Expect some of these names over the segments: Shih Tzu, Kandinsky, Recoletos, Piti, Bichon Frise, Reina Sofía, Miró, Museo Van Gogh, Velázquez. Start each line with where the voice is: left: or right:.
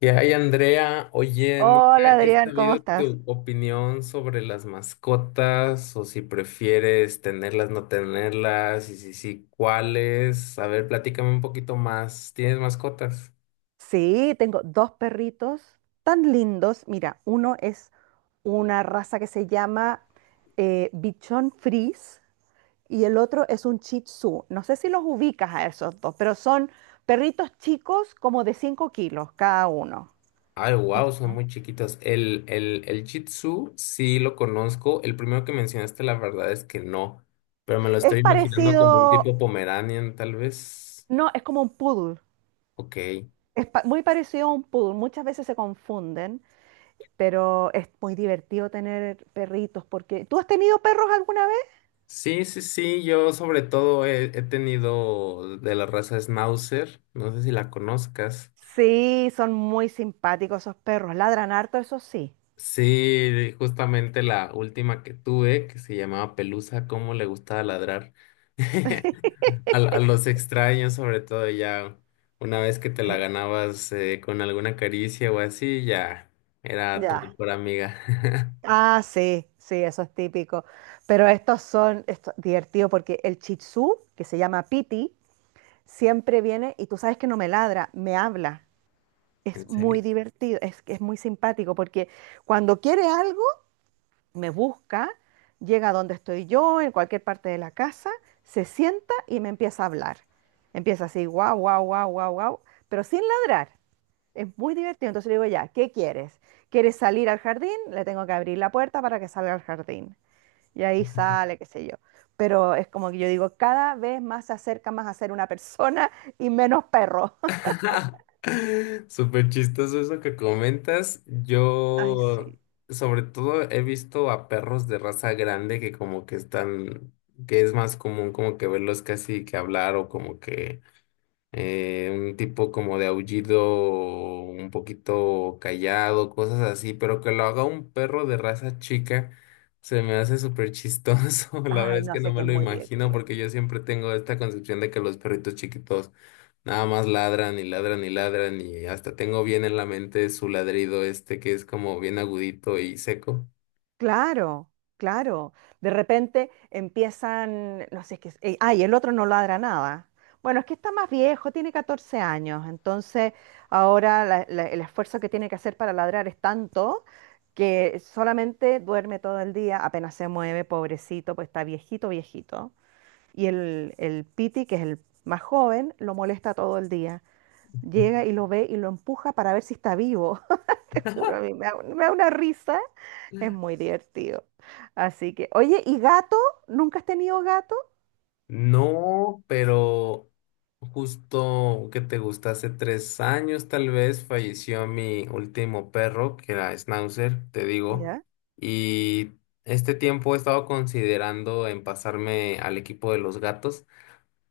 left: Y ahí, Andrea, oye, nunca
right: Hola
left: he
right: Adrián, ¿cómo
left: sabido
right: estás?
left: tu opinión sobre las mascotas o si prefieres tenerlas, no tenerlas, y si sí, cuáles. A ver, platícame un poquito más. ¿Tienes mascotas?
right: Sí, tengo dos perritos tan lindos. Mira, uno es una raza que se llama Bichon Frise y el otro es un Shih Tzu. No sé si los ubicas a esos dos, pero son perritos chicos como de 5 kilos cada uno.
left: Ay,
right: Y es
left: wow, son muy chiquitas. El Shih Tzu sí lo conozco. El primero que mencionaste, la verdad es que no, pero me lo estoy imaginando como un
right: parecido,
left: tipo Pomeranian, tal vez.
right: no, es como un poodle.
left: Ok.
right: Es muy parecido a un poodle. Muchas veces se confunden, pero es muy divertido tener perritos porque... ¿Tú has tenido perros alguna vez?
left: Sí, sí, sí, yo sobre todo he tenido de la raza Schnauzer, no sé si la conozcas.
right: Sí, son muy simpáticos esos perros. Ladran harto, eso sí.
left: Sí, justamente la última que tuve, que se llamaba Pelusa, cómo le gustaba ladrar. A los extraños, sobre todo ya una vez que te la ganabas con alguna caricia o así, ya era tu
right: Ya.
left: mejor amiga.
right: Ah, sí, sí, eso es típico. Pero estos son esto, divertidos porque el Shih Tzu, que se llama Piti, siempre viene y tú sabes que no me ladra, me habla.
left: ¿En
right: Es muy
left: serio?
right: divertido, es muy simpático porque cuando quiere algo, me busca, llega a donde estoy yo, en cualquier parte de la casa, se sienta y me empieza a hablar. Empieza así, guau, guau, guau, guau, guau, pero sin ladrar. Es muy divertido. Entonces le digo, ya, ¿qué quieres? ¿Quieres salir al jardín? Le tengo que abrir la puerta para que salga al jardín. Y ahí sale, qué sé yo. Pero es como que yo digo, cada vez más se acerca más a ser una persona y menos perro.
left: Súper chistoso eso que comentas.
right: Ay,
left: Yo,
right: sí.
left: sobre todo, he visto a perros de raza grande que como que están, que es más común como que verlos casi que hablar o como que un tipo como de aullido un poquito callado, cosas así, pero que lo haga un perro de raza chica, se me hace súper chistoso. La
right: Ay,
left: verdad es
right: no
left: que
right: sé,
left: no
right: que
left: me
right: es
left: lo
right: muy
left: imagino
right: divertido.
left: porque yo siempre tengo esta concepción de que los perritos chiquitos nada más ladran y ladran y ladran, y hasta tengo bien en la mente su ladrido este que es como bien agudito y seco.
right: Claro, claro. De repente empiezan, no sé, es que, ay, el otro no ladra nada. Bueno, es que está más viejo, tiene 14 años, entonces ahora el esfuerzo que tiene que hacer para ladrar es tanto que solamente duerme todo el día, apenas se mueve, pobrecito, pues está viejito, viejito. Y el Piti, que es el más joven, lo molesta todo el día. Llega y lo ve y lo empuja para ver si está vivo. Te juro, a mí me da una risa. Es muy divertido. Así que, oye, ¿y gato? ¿Nunca has tenido gato?
left: No, pero justo que te gusta, hace 3 años tal vez falleció mi último perro, que era Schnauzer, te digo,
right: ¿Ya?
left: y este tiempo he estado considerando en pasarme al equipo de los gatos,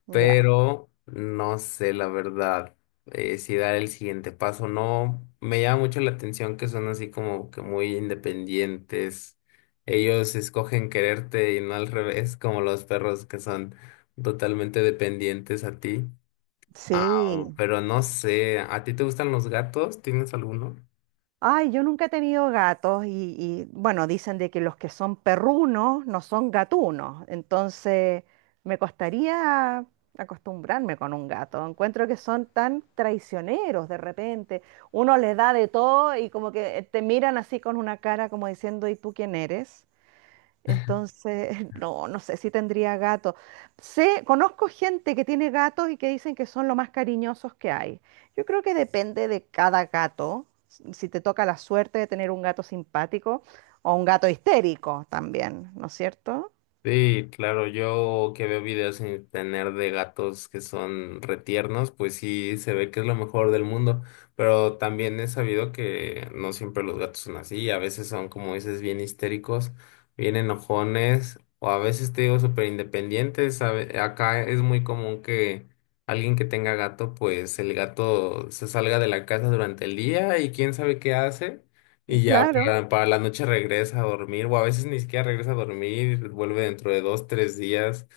right: Ya.
left: pero no sé la verdad si dar el siguiente paso. O No, me llama mucho la atención que son así como que muy independientes. Ellos escogen quererte y no al revés, como los perros que son totalmente dependientes a ti. Ah,
right: Sí.
left: pero no sé, ¿a ti te gustan los gatos? ¿Tienes alguno?
right: Ay, yo nunca he tenido gatos bueno, dicen de que los que son perrunos no son gatunos. Entonces, me costaría acostumbrarme con un gato. Encuentro que son tan traicioneros de repente. Uno les da de todo y como que te miran así con una cara como diciendo, ¿y tú quién eres? Entonces, no, no sé si tendría gato. Sé, conozco gente que tiene gatos y que dicen que son lo más cariñosos que hay. Yo creo que depende de cada gato, si te toca la suerte de tener un gato simpático o un gato histérico también, ¿no es cierto?
left: Sí, claro, yo que veo videos en internet de gatos que son retiernos, pues sí se ve que es lo mejor del mundo, pero también he sabido que no siempre los gatos son así, a veces son, como dices, bien histéricos, bien enojones, o a veces te digo súper independientes, acá es muy común que alguien que tenga gato, pues el gato se salga de la casa durante el día y quién sabe qué hace. Y ya
right: Claro.
left: para la noche regresa a dormir, o a veces ni siquiera regresa a dormir, vuelve dentro de 2, 3 días.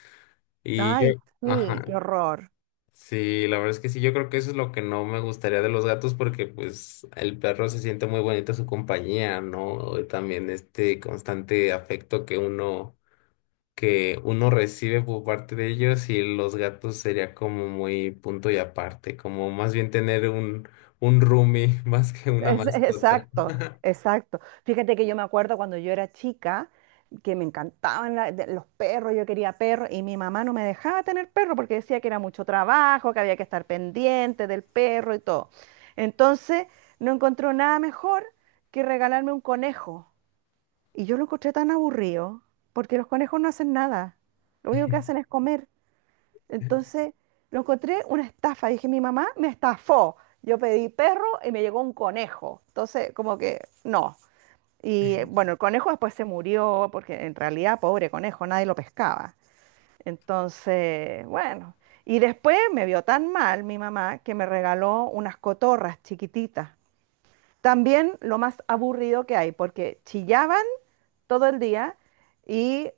left: Y
right: Ay,
left: yo,
right: sí,
left: ajá,
right: qué horror.
left: sí, la verdad es que sí, yo creo que eso es lo que no me gustaría de los gatos, porque pues el perro se siente muy bonito su compañía, ¿no? También este constante afecto que que uno recibe por parte de ellos, y los gatos sería como muy punto y aparte, como más bien tener un roomie más que una
right: Es-
left: mascota.
right: exacto, exacto. Fíjate que yo me acuerdo cuando yo era chica que me encantaban los perros, yo quería perros y mi mamá no me dejaba tener perro porque decía que era mucho trabajo, que había que estar pendiente del perro y todo. Entonces no encontró nada mejor que regalarme un conejo. Y yo lo encontré tan aburrido porque los conejos no hacen nada, lo único que hacen es comer. Entonces lo encontré una estafa. Dije, mi mamá me estafó. Yo pedí perro y me llegó un conejo. Entonces, como que no. Y bueno, el conejo después se murió porque en realidad, pobre conejo, nadie lo pescaba. Entonces, bueno. Y después me vio tan mal mi mamá que me regaló unas cotorras chiquititas. También lo más aburrido que hay, porque chillaban todo el día y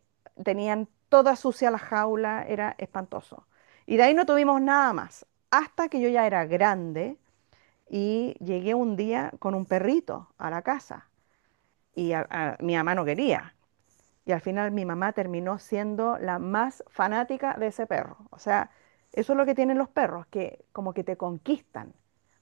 right: tenían toda sucia la jaula, era espantoso. Y de ahí no tuvimos nada más, hasta que yo ya era grande y llegué un día con un perrito a la casa y mi mamá no quería. Y al final mi mamá terminó siendo la más fanática de ese perro. O sea, eso es lo que tienen los perros, que como que te conquistan.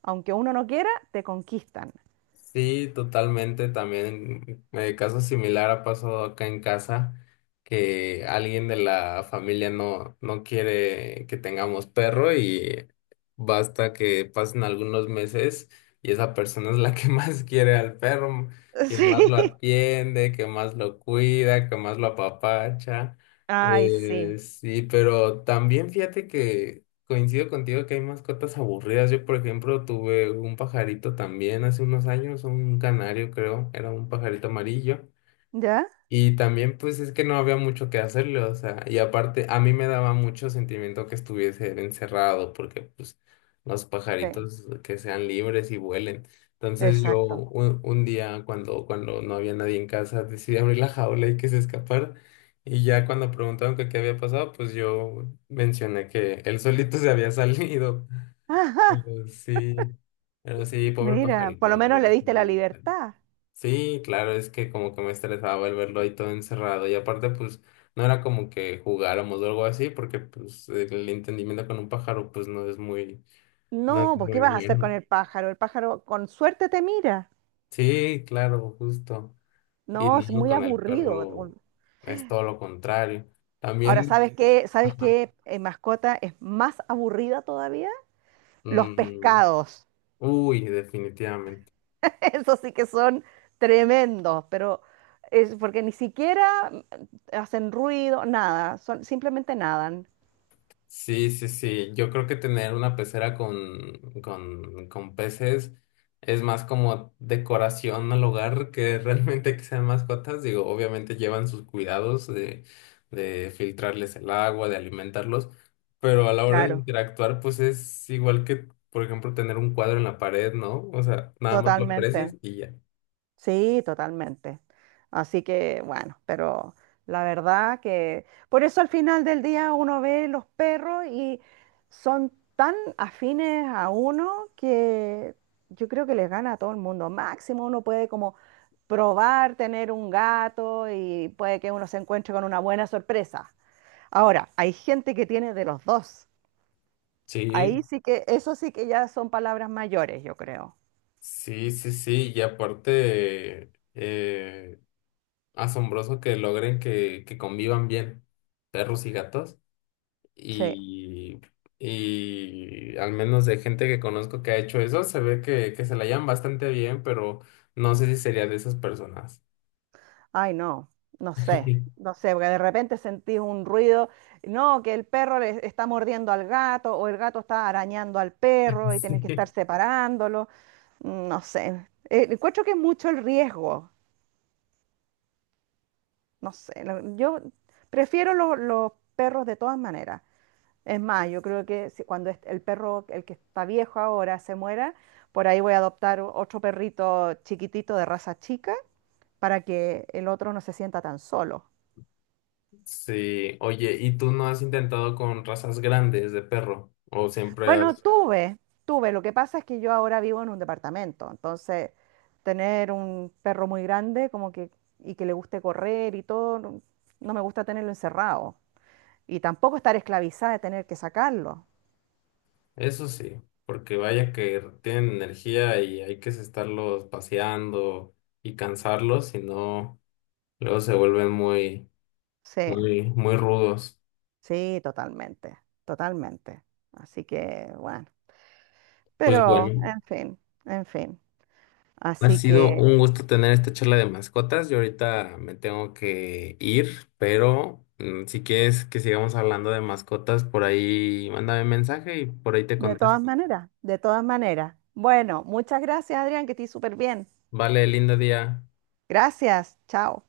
right: Aunque uno no quiera, te conquistan.
left: Sí, totalmente. También caso similar ha pasado acá en casa, que alguien de la familia no quiere que tengamos perro, y basta que pasen algunos meses y esa persona es la que más quiere al perro, quien
right: Sí.
left: más lo atiende, que más lo cuida, que más lo apapacha.
right: Ay, sí.
left: Sí, pero también fíjate que coincido contigo que hay mascotas aburridas. Yo, por ejemplo, tuve un pajarito también hace unos años, un canario creo, era un pajarito amarillo.
right: ¿Ya?
left: Y también pues es que no había mucho que hacerle, o sea, y aparte a mí me daba mucho sentimiento que estuviese él encerrado, porque pues los
right: Sí,
left: pajaritos que sean libres y vuelen. Entonces yo
right: exacto.
left: un día cuando, cuando no había nadie en casa decidí abrir la jaula y que se escapara. Y ya cuando preguntaron que qué había pasado, pues yo mencioné que él solito se había salido. Pero sí, pero sí, pobre
right: Mira, por
left: pajarito,
right: lo
left: la
right: menos le
left: verdad es que
right: diste
left: no
right: la
left: me gustaría.
right: libertad.
left: Sí, claro, es que como que me estresaba el verlo ahí todo encerrado, y aparte pues no era como que jugáramos o algo así, porque pues el entendimiento con un pájaro pues no es
right: No, pues ¿qué
left: muy
right: vas a hacer con
left: bueno.
right: el pájaro? El pájaro con suerte te mira.
left: Sí, claro, justo. Y
right: No, es
left: luego
right: muy
left: con el
right: aburrido.
left: perro es todo lo contrario.
right: Ahora,
left: También,
right: ¿sabes Sí. qué? ¿Sabes
left: ajá,
right: qué mascota es más aburrida todavía? Los
left: mm,
right: pescados.
left: uy, definitivamente.
right: Esos sí que son tremendos, pero es porque ni siquiera hacen ruido, nada, son, simplemente nadan.
left: Sí, sí, sí. Yo creo que tener una pecera con peces es más como decoración al hogar que realmente que sean mascotas. Digo, obviamente llevan sus cuidados de filtrarles el agua, de alimentarlos, pero a la hora de
right: Claro. Claro.
left: interactuar, pues es igual que, por ejemplo, tener un cuadro en la pared, ¿no? O sea, nada más lo aprecias
right: Totalmente.
left: y ya.
right: Sí, totalmente. Así que bueno, pero la verdad que por eso al final del día uno ve los perros y son tan afines a uno que yo creo que les gana a todo el mundo. Máximo uno puede como probar tener un gato y puede que uno se encuentre con una buena sorpresa. Ahora, hay gente que tiene de los dos. Ahí
left: Sí,
right: sí que, eso sí que ya son palabras mayores, yo creo.
left: sí, sí, sí. Y aparte, asombroso que logren que convivan bien perros y gatos.
right: Sí.
left: Y, y al menos de gente que conozco que ha hecho eso, se ve que se la llevan bastante bien, pero no sé si sería de esas personas.
right: Ay, no, no sé, no sé, porque de repente sentís un ruido, no, que el perro le está mordiendo al gato o el gato está arañando al perro y tienes que estar
left: Sí.
right: separándolo, mm, no sé. Encuentro que es mucho el riesgo, no sé, lo- yo prefiero los perros de todas maneras. Es más, yo creo que cuando el perro, el que está viejo ahora, se muera, por ahí voy a adoptar otro perrito chiquitito de raza chica para que el otro no se sienta tan solo.
left: Sí, oye, ¿y tú no has intentado con razas grandes de perro? ¿O siempre
right: Bueno,
left: has...?
right: tuve, tuve. Lo que pasa es que yo ahora vivo en un departamento, entonces tener un perro muy grande como que y que le guste correr y todo, no, no me gusta tenerlo encerrado. Y tampoco estar esclavizada de tener que sacarlo.
left: Eso sí, porque vaya que tienen energía y hay que estarlos paseando y cansarlos, si no, luego se vuelven muy...
right: Sí,
left: Muy, muy rudos.
right: sí, totalmente, totalmente. Así que, bueno,
left: Pues
right: pero,
left: bueno,
right: en fin, en fin.
left: ha
right: Así
left: sido
right: que,
left: un gusto tener esta charla de mascotas. Yo ahorita me tengo que ir, pero mm, si quieres que sigamos hablando de mascotas, por ahí mándame mensaje y por ahí te
right: de
left: contesto.
right: todas maneras, de todas maneras. Bueno, muchas gracias, Adrián, que estés súper bien.
left: Vale, lindo día.
right: Gracias, chao.